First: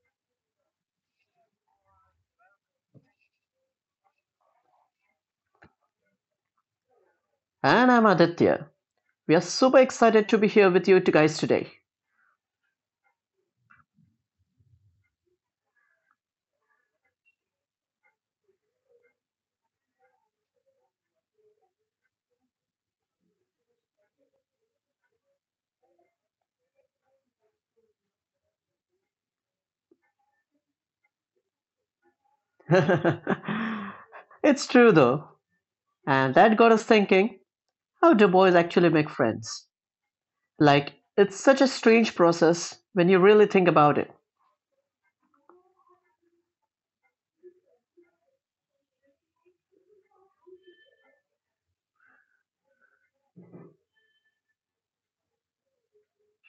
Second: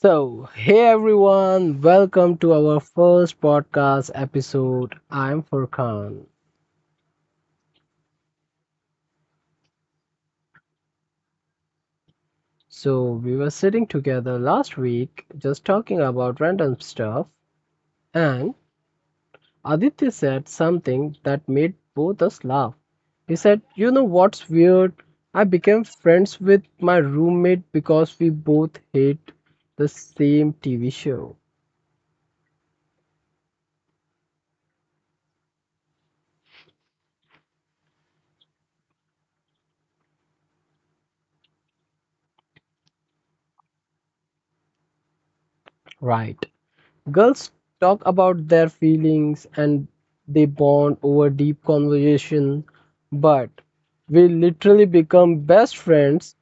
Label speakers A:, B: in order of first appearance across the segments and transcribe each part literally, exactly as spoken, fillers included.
A: So, hey everyone, welcome to our first podcast episode. I'm Furkan.
B: And I'm Aditya. We are super excited to be here with you to- guys today.
A: So, we were sitting together last week just talking about random stuff, and Aditya said something that made both us laugh. He said, "You know what's weird? I became friends with my roommate because we both hate the same T V show."
B: It's true though. And that got us thinking, how do boys actually make friends? Like, it's such a strange process when you really think about it.
A: Right. Girls talk about their feelings and they bond over deep conversation, but we literally become best friends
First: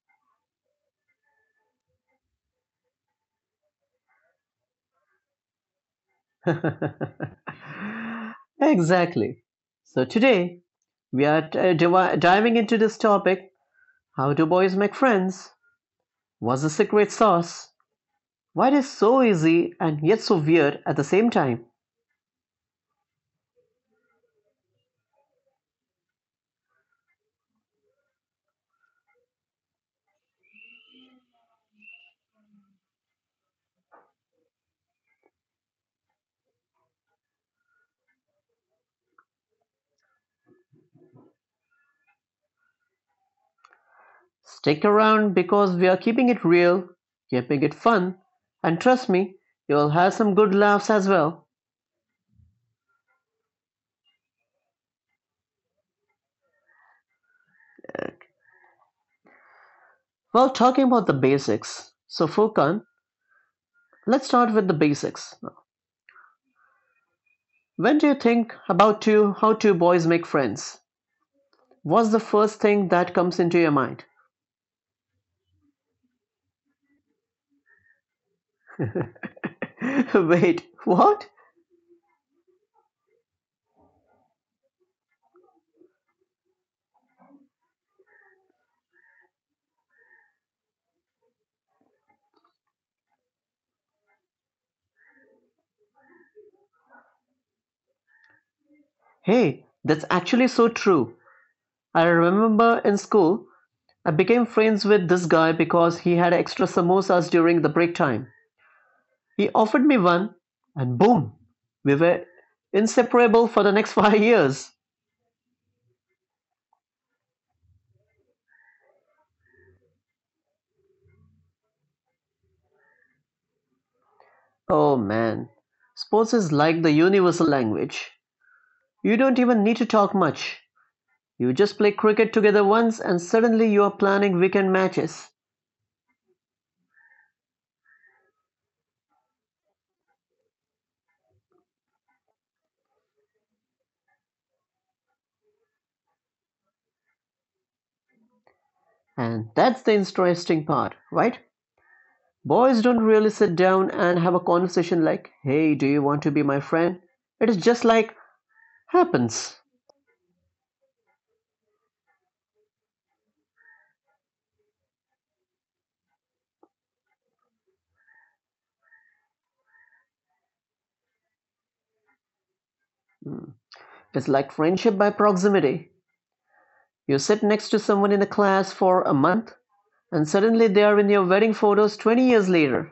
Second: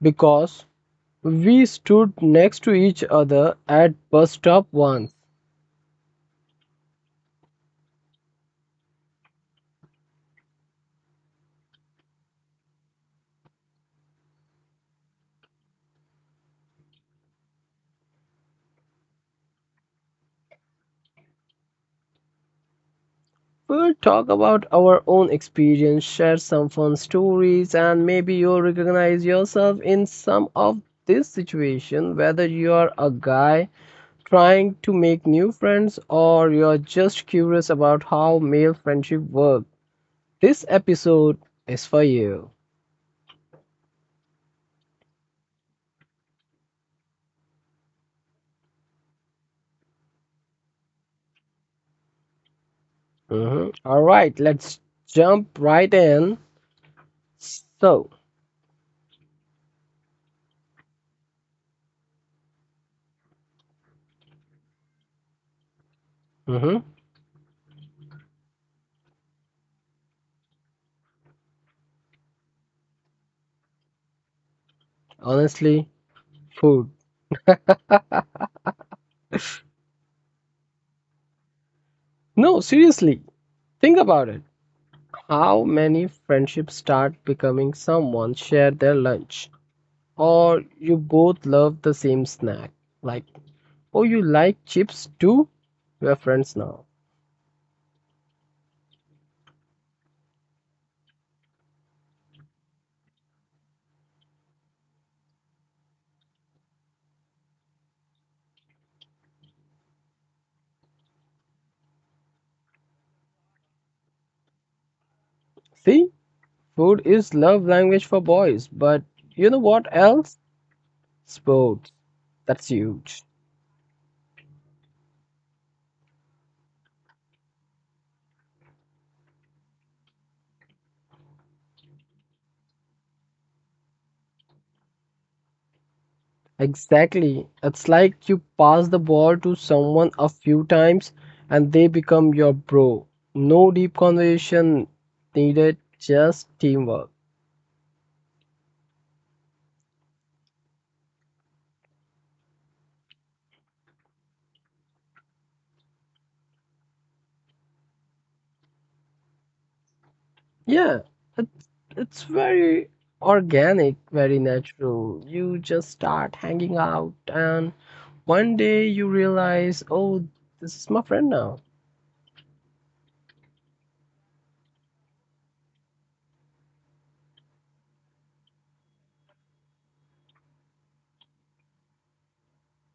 A: because we stood next to each other at bus stop once.
B: Exactly. So today, we are uh, divi- diving into this topic. How do boys make friends? What's the secret sauce? Why it is so easy and yet so weird at the same time?
A: We will talk about our own experience, share some fun stories, and maybe you'll recognize yourself in some of this situation, whether you are a guy trying to make new friends or you're just curious about how male friendship works. This episode is for you.
B: Stick around because we are keeping it real, keeping it fun, and trust me, you'll have some good laughs as well.
A: Mhm. All right, let's jump right in. So,
B: Well, talking about the basics. So Furkan, let's start with the basics.
A: mhm,
B: When do you think about two how two boys make friends? What's the first thing that comes into your mind?
A: honestly, food.
B: Wait, what?
A: No, seriously, think about it. How many friendships start becoming someone shared their lunch or you both love the same snack? Like, oh, you like chips too? We're friends now.
B: Hey, that's actually so true. I remember in school I became friends with this guy because he had extra samosas during the break time. He offered me one, and boom, we were inseparable for the next five years.
A: See? Food is love language for boys, but you know what else? Sports. That's huge.
B: Oh man, sports is like the universal language. You don't even need to talk much. You just play cricket together once, and suddenly you are planning weekend matches.
A: Exactly. It's like you pass the ball to someone a few times and they become your bro. No deep conversation needed, just teamwork.
B: And that's the interesting part, right? Boys don't really sit down and have a conversation like, hey, do you want to be my friend? It is just like happens.
A: Yeah, it's, it's very organic, very natural. You just start hanging out and one day you realize, oh, this is my friend now.
B: It's like friendship by proximity. You sit next to someone in the class for a month and suddenly they are in your wedding photos twenty years later.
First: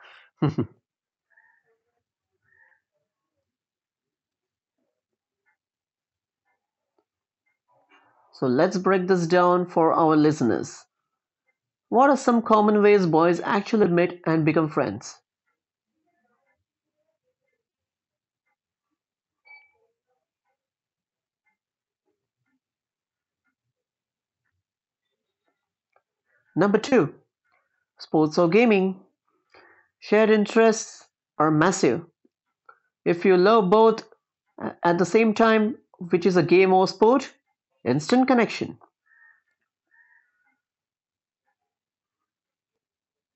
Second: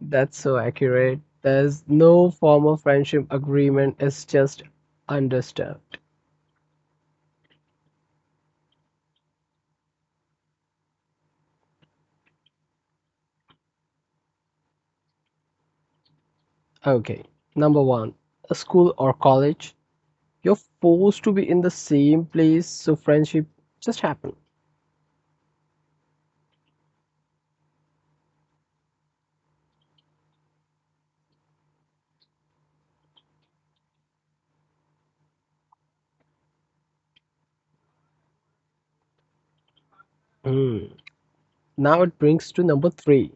A: That's so
B: So
A: accurate. There's no formal friendship agreement, it's just understood.
B: let's break this down for our listeners. What are some common ways boys actually meet and become friends?
A: Okay, number one, a school or college. You're forced to be in the same place, so friendship just happen.
B: Number two, sports or gaming. Shared interests are massive. If you love both at the same time, which is a game or sport, instant connection.
A: Hmm. Now it brings to number three.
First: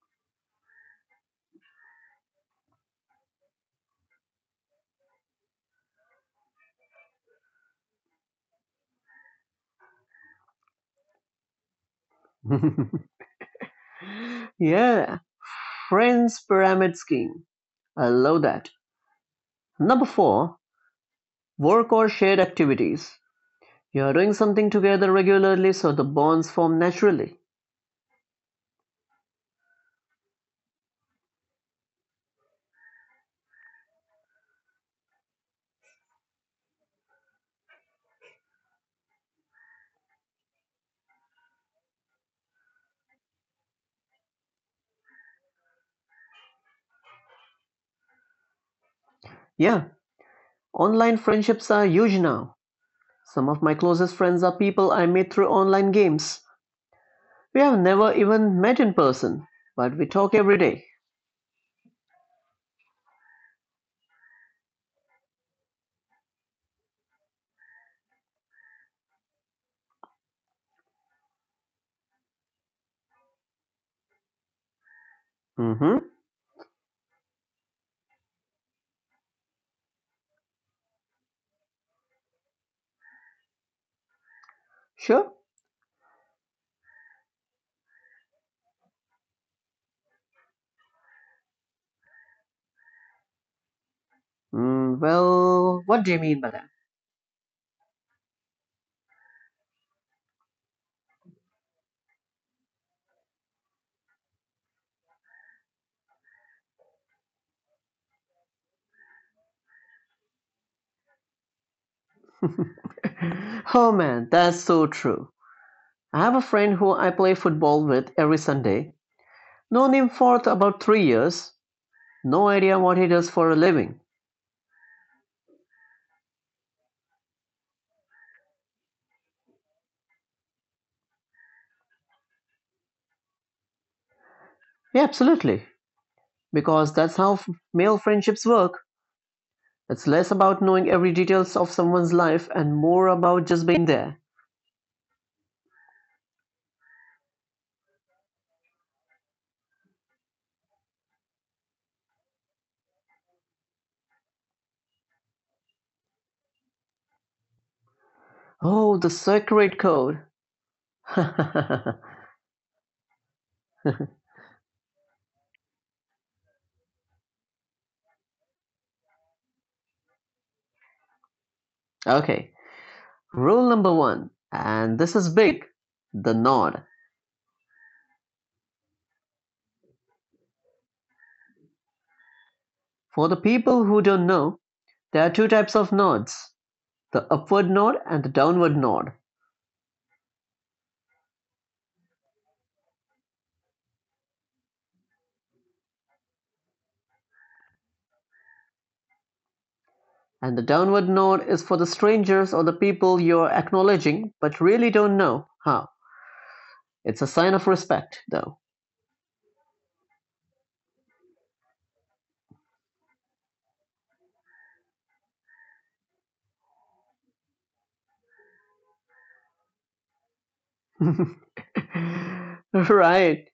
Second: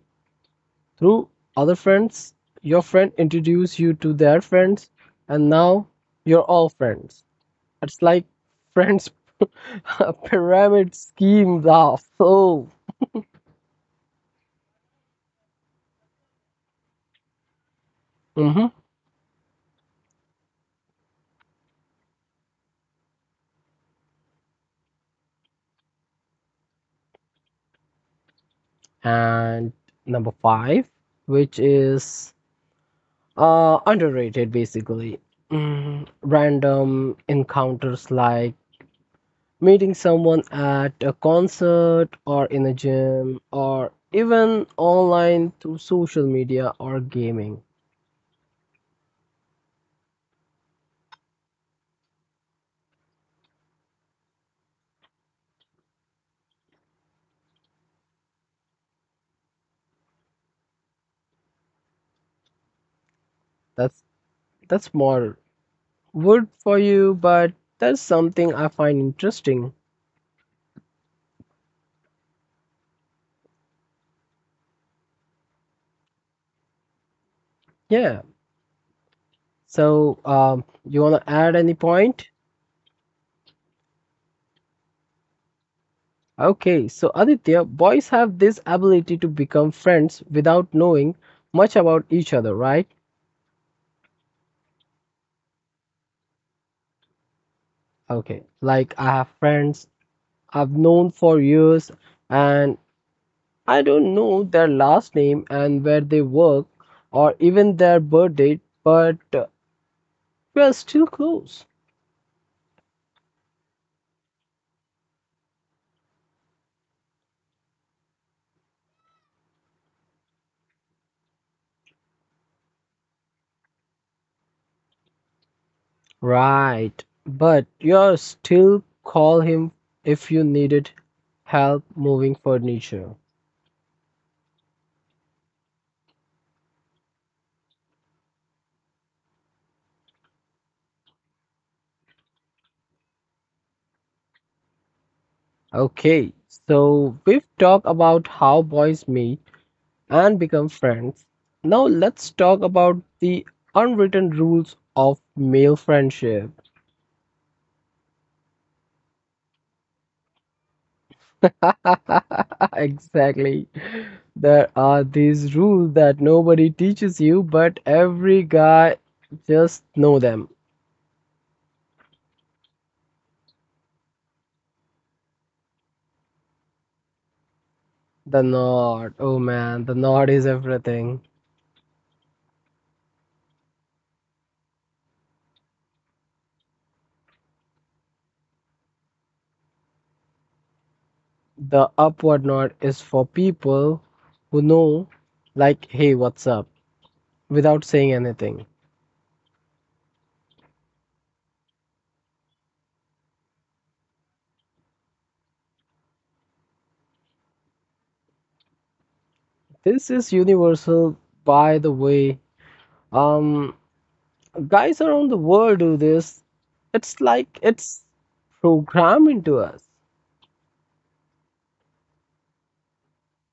A: Through other friends, your friend introduce you to their friends, and now you're all friends. It's like friends pyramid schemes are so.
B: Yeah, friends pyramid scheme. I love
A: Mhm.
B: that. Number four, work or shared activities. You are doing something together regularly, so the bonds form naturally.
A: And number five, which is uh, underrated basically. Mm, random encounters like meeting someone at a concert or in a gym or even online through social media or gaming.
B: Yeah, online friendships are huge now. Some of my closest friends are people I meet through online games. We have never even met in person, but we talk every day.
A: That's that's more wood for you, but that's something I find interesting.
B: Mm-hmm.
A: Yeah. So, um, you wanna add any point?
B: Sure.
A: Okay, so Aditya, boys have this ability to become friends without knowing much about each other, right?
B: Mm, well, what do you mean by that?
A: Okay, like I have friends I've known for years and I don't know their last name and where they work or even their birth date, but uh, we are still close.
B: Oh man, that's so true. I have a friend who I play football with every Sunday. Known him for th- about three years. No idea what he does for a living.
A: Right, but you still call him if you needed help moving furniture.
B: Yeah, absolutely. Because that's how f- male friendships work. It's less about knowing every details of someone's life and more about just being there.
A: Okay, so we've talked about how boys meet and become friends. Now, let's talk about the unwritten rules of male friendship.
B: Oh, the secret code.
A: Exactly. There are these rules that nobody teaches you, but every guy just know them.
B: Okay. Rule number one, and this is big, the nod.
A: The nod, oh man, the nod is everything.
B: For the people who don't know, there are two types of nods, the upward nod and the downward nod.
A: The upward nod is for people who know, like, hey, what's up, without saying anything.
B: And the downward nod is for the strangers or the people you're acknowledging but really don't know how. It's a sign of respect, though.
A: This is universal, by the way. Um, Guys around the world do this. It's like it's programmed into us.
B: Right.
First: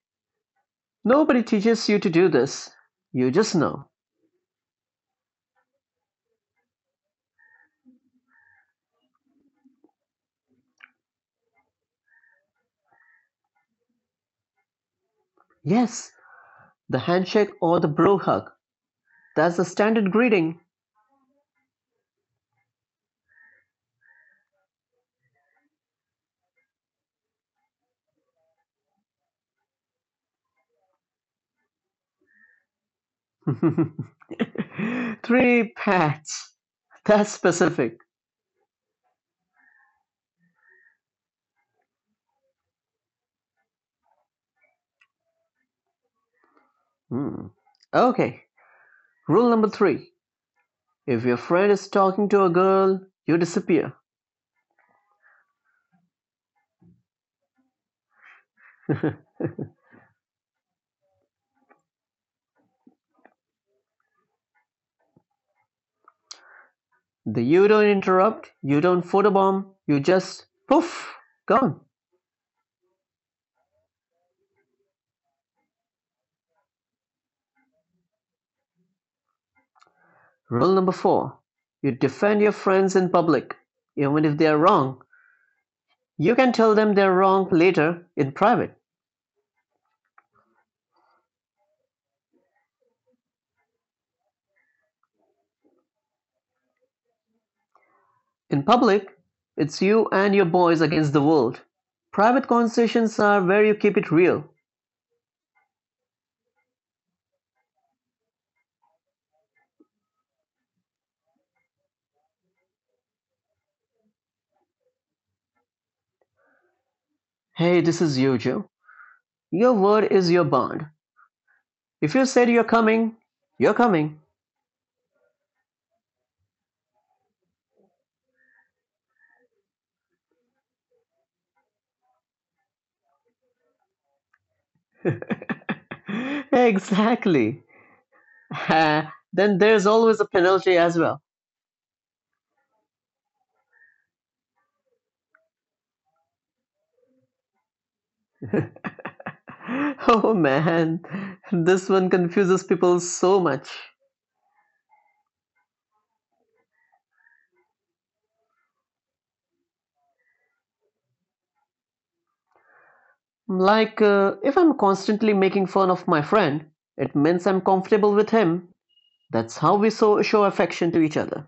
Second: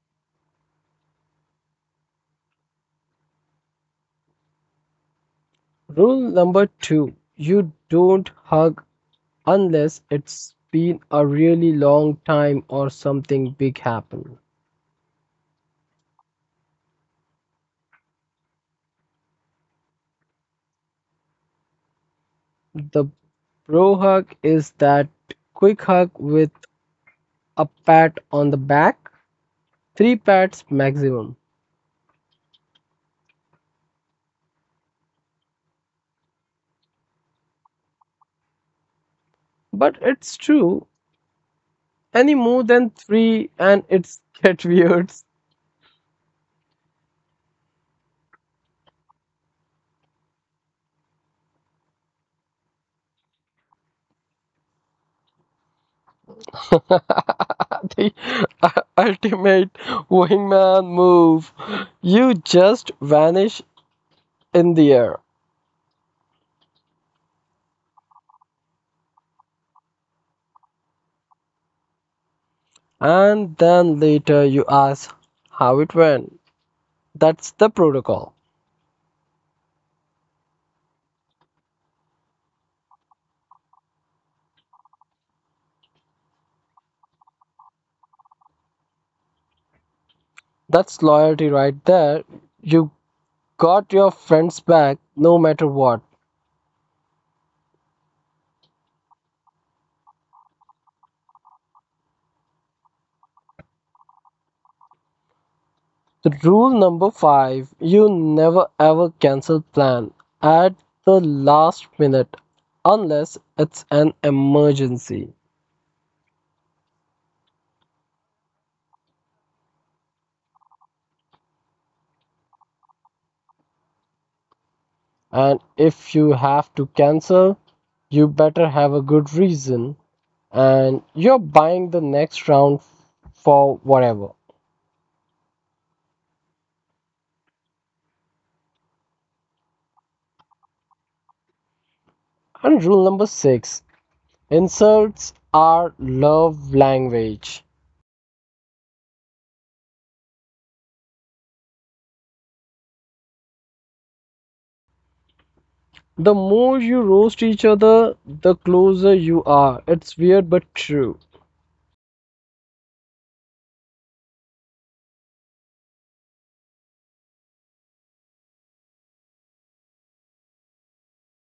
B: Nobody teaches you to do this. You just know.
A: Rule number two, you don't hug unless it's been a really long time or something big happened.
B: Yes, the handshake or the bro hug. That's the standard greeting.
A: The bro hug is that quick hug with a pat on the back, three pats maximum.
B: Three pats. That's specific.
A: But it's true, any more than three, and it's get weird.
B: Hmm. Okay. Rule number three. If your friend is talking to a girl, you disappear.
A: the u- ultimate wingman move. You just vanish in the air,
B: The you don't interrupt, you don't photobomb, you just poof, gone.
A: and then later you ask how it went. That's the protocol.
B: Rule number four. You defend your friends in public, even if they are wrong. You can tell them they're wrong later, in private.
A: That's loyalty right there. You got your friends back no matter what.
B: In public, it's you and your boys against the world. Private conversations are where you keep it real.
A: The rule number five, you never ever cancel plan at the last minute unless it's an emergency.
B: Hey, this is you, Joe. Your word is your bond. If you said you're coming, you're coming.
A: And if you have to cancel, you better have a good reason and you're buying the next round for whatever.
B: Exactly. Then there's always a penalty as well.
A: And rule number six, insults are love language.
B: Oh man, this one confuses people so much.
A: The more you roast each other, the closer you are. It's weird but true.
B: Like, uh, if I'm constantly making fun of my friend, it means I'm comfortable with him. That's how we so show affection to each other.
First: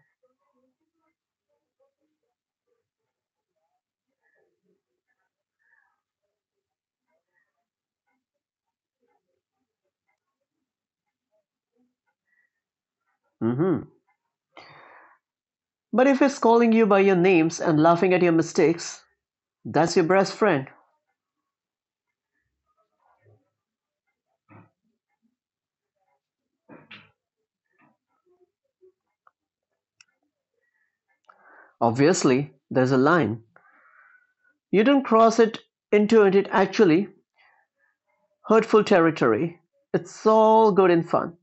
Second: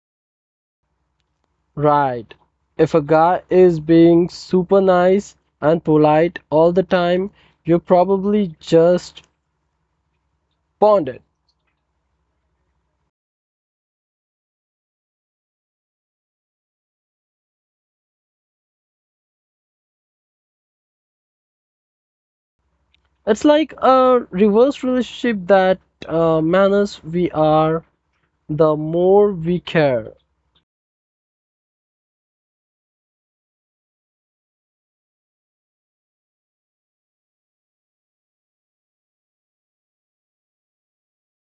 A: Right. If a guy is being super nice and polite all the time, you're probably just bonded.
B: Hmm. But if he's calling you by your names and laughing at your mistakes, that's your best friend.
A: It's like a reverse relationship that uh, manners we are, the more we care.
B: Obviously, there's a line. You don't cross it into it actually hurtful territory. It's all good and fun.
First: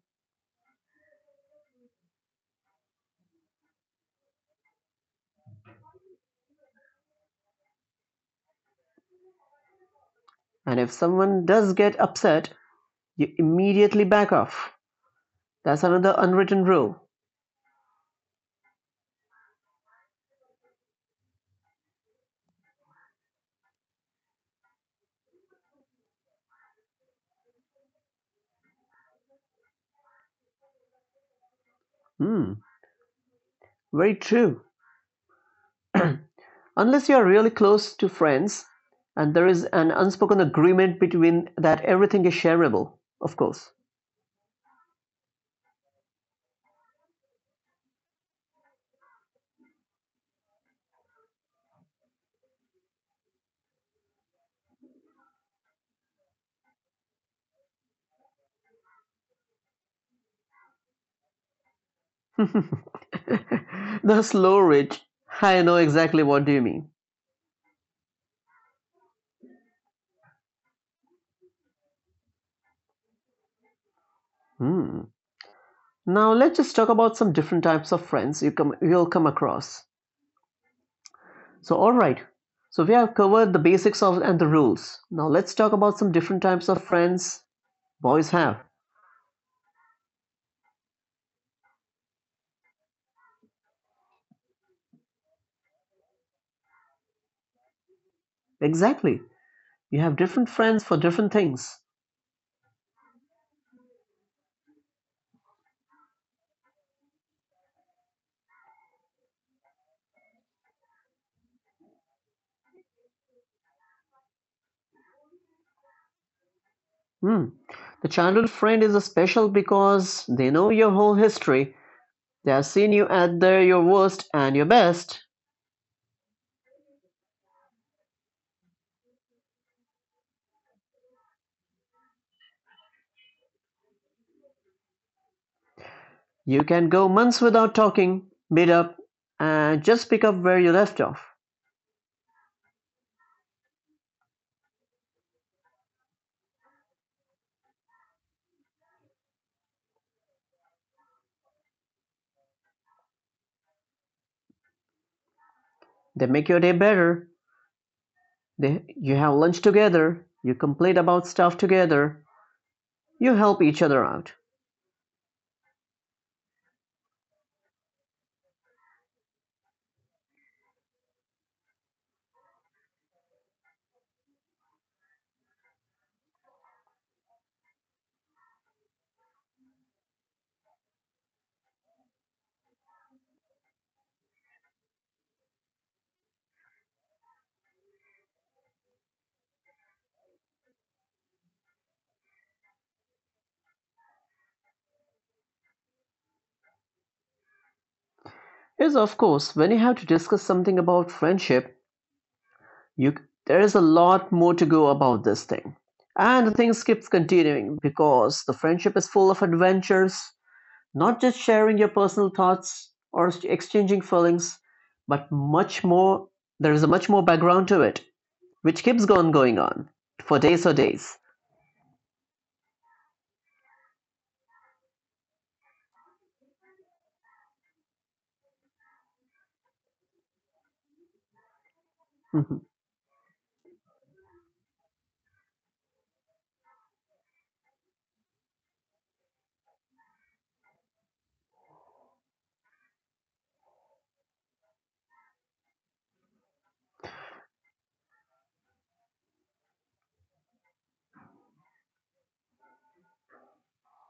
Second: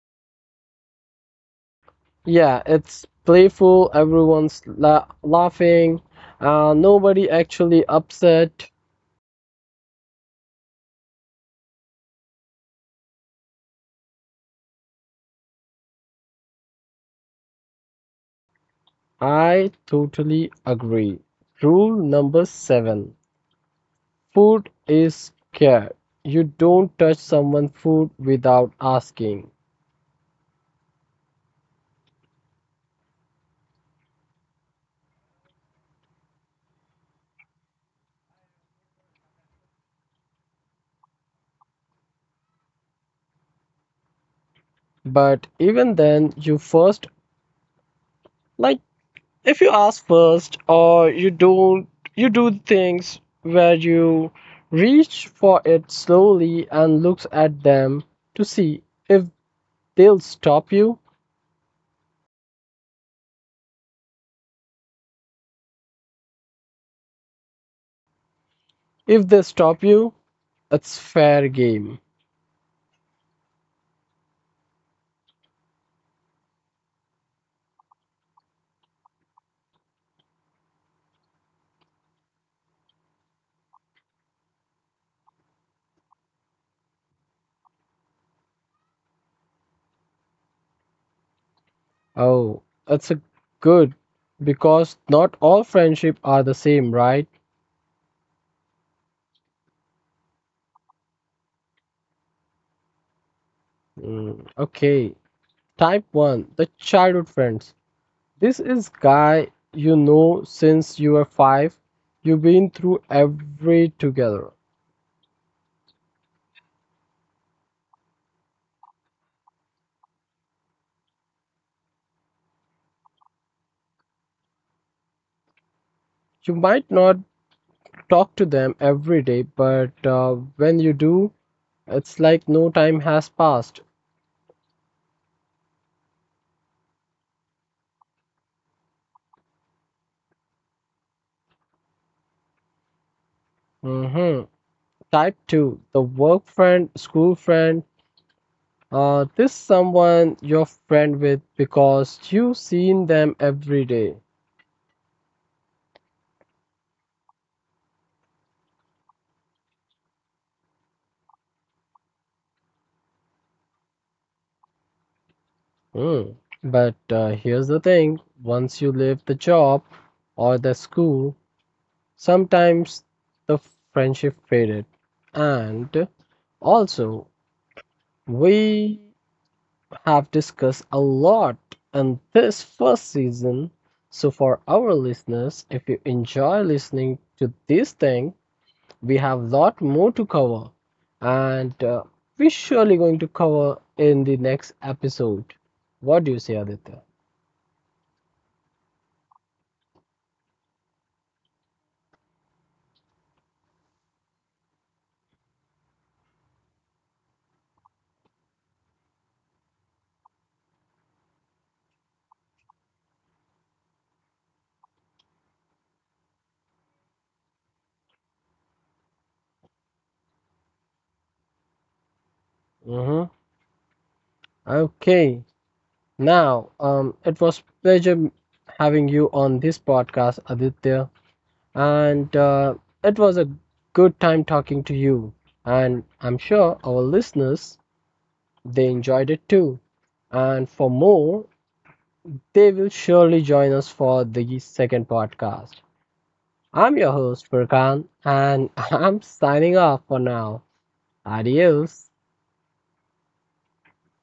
A: Yeah, it's playful, everyone's la- laughing, uh, nobody actually upset.
B: And if someone does get upset, you immediately back off. That's another unwritten rule.
A: I totally agree. Rule number seven, food is care. You don't touch someone's food without asking.
B: Hmm, very true. Unless you are really close to friends and there is an unspoken agreement between that everything is shareable, of course.
A: But even then, you first, like, if you ask first or you don't, you do things where you reach for it slowly and looks at them to see if they'll stop you.
B: The slow rich. I know exactly what you mean.
A: If they stop you, it's fair game.
B: Hmm. Now let's just talk about some different types of friends you come you'll come across. So all right. So we have covered the basics of and the rules. Now let's talk about some different types of friends boys have.
A: Oh, it's a good because not all friendship are the same, right?
B: Exactly. You have different friends for different things.
A: Mm, okay, type one, the childhood friends, this is guy you know since you were five, you've been through every together.
B: Hmm. The childhood friend is a special because they know your whole history. They have seen you at their your worst and your best.
A: You might not talk to them every day, but uh, when you do, it's like no time has passed.
B: You can go months without talking, meet up, and just pick up where you left off.
A: Hmm. Type two, the work friend, school friend. Uh, this someone you're friend with because you've seen them every day.
B: They make your day better. They, you have lunch together, you complain about stuff together, you help each other out.
A: Hmm. But uh, here's the thing, once you leave the job or the school, sometimes the friendship faded. And also, we have discussed a lot in this first season. So for our listeners, if you enjoy listening to this thing, we have a lot more to cover, and uh, we're surely going to cover in the next episode. What do you say, Aditya?
B: Yes, of course, when you have to discuss something about friendship, you there is a lot more to go about this thing. And the thing keeps continuing because the friendship is full of adventures, not just sharing your personal thoughts or exchanging feelings, but much more. There is a much more background to it, which keeps on going on for days or days.
A: Mm-hmm. Okay. Now, um, it was pleasure having you on this podcast, Aditya, and
B: Mhm.
A: uh, it was a good time talking to you. And I'm sure our listeners they enjoyed it too. And for more, they will surely join us for the second podcast. I'm your host, Furkan, and I'm signing off for now. Adios.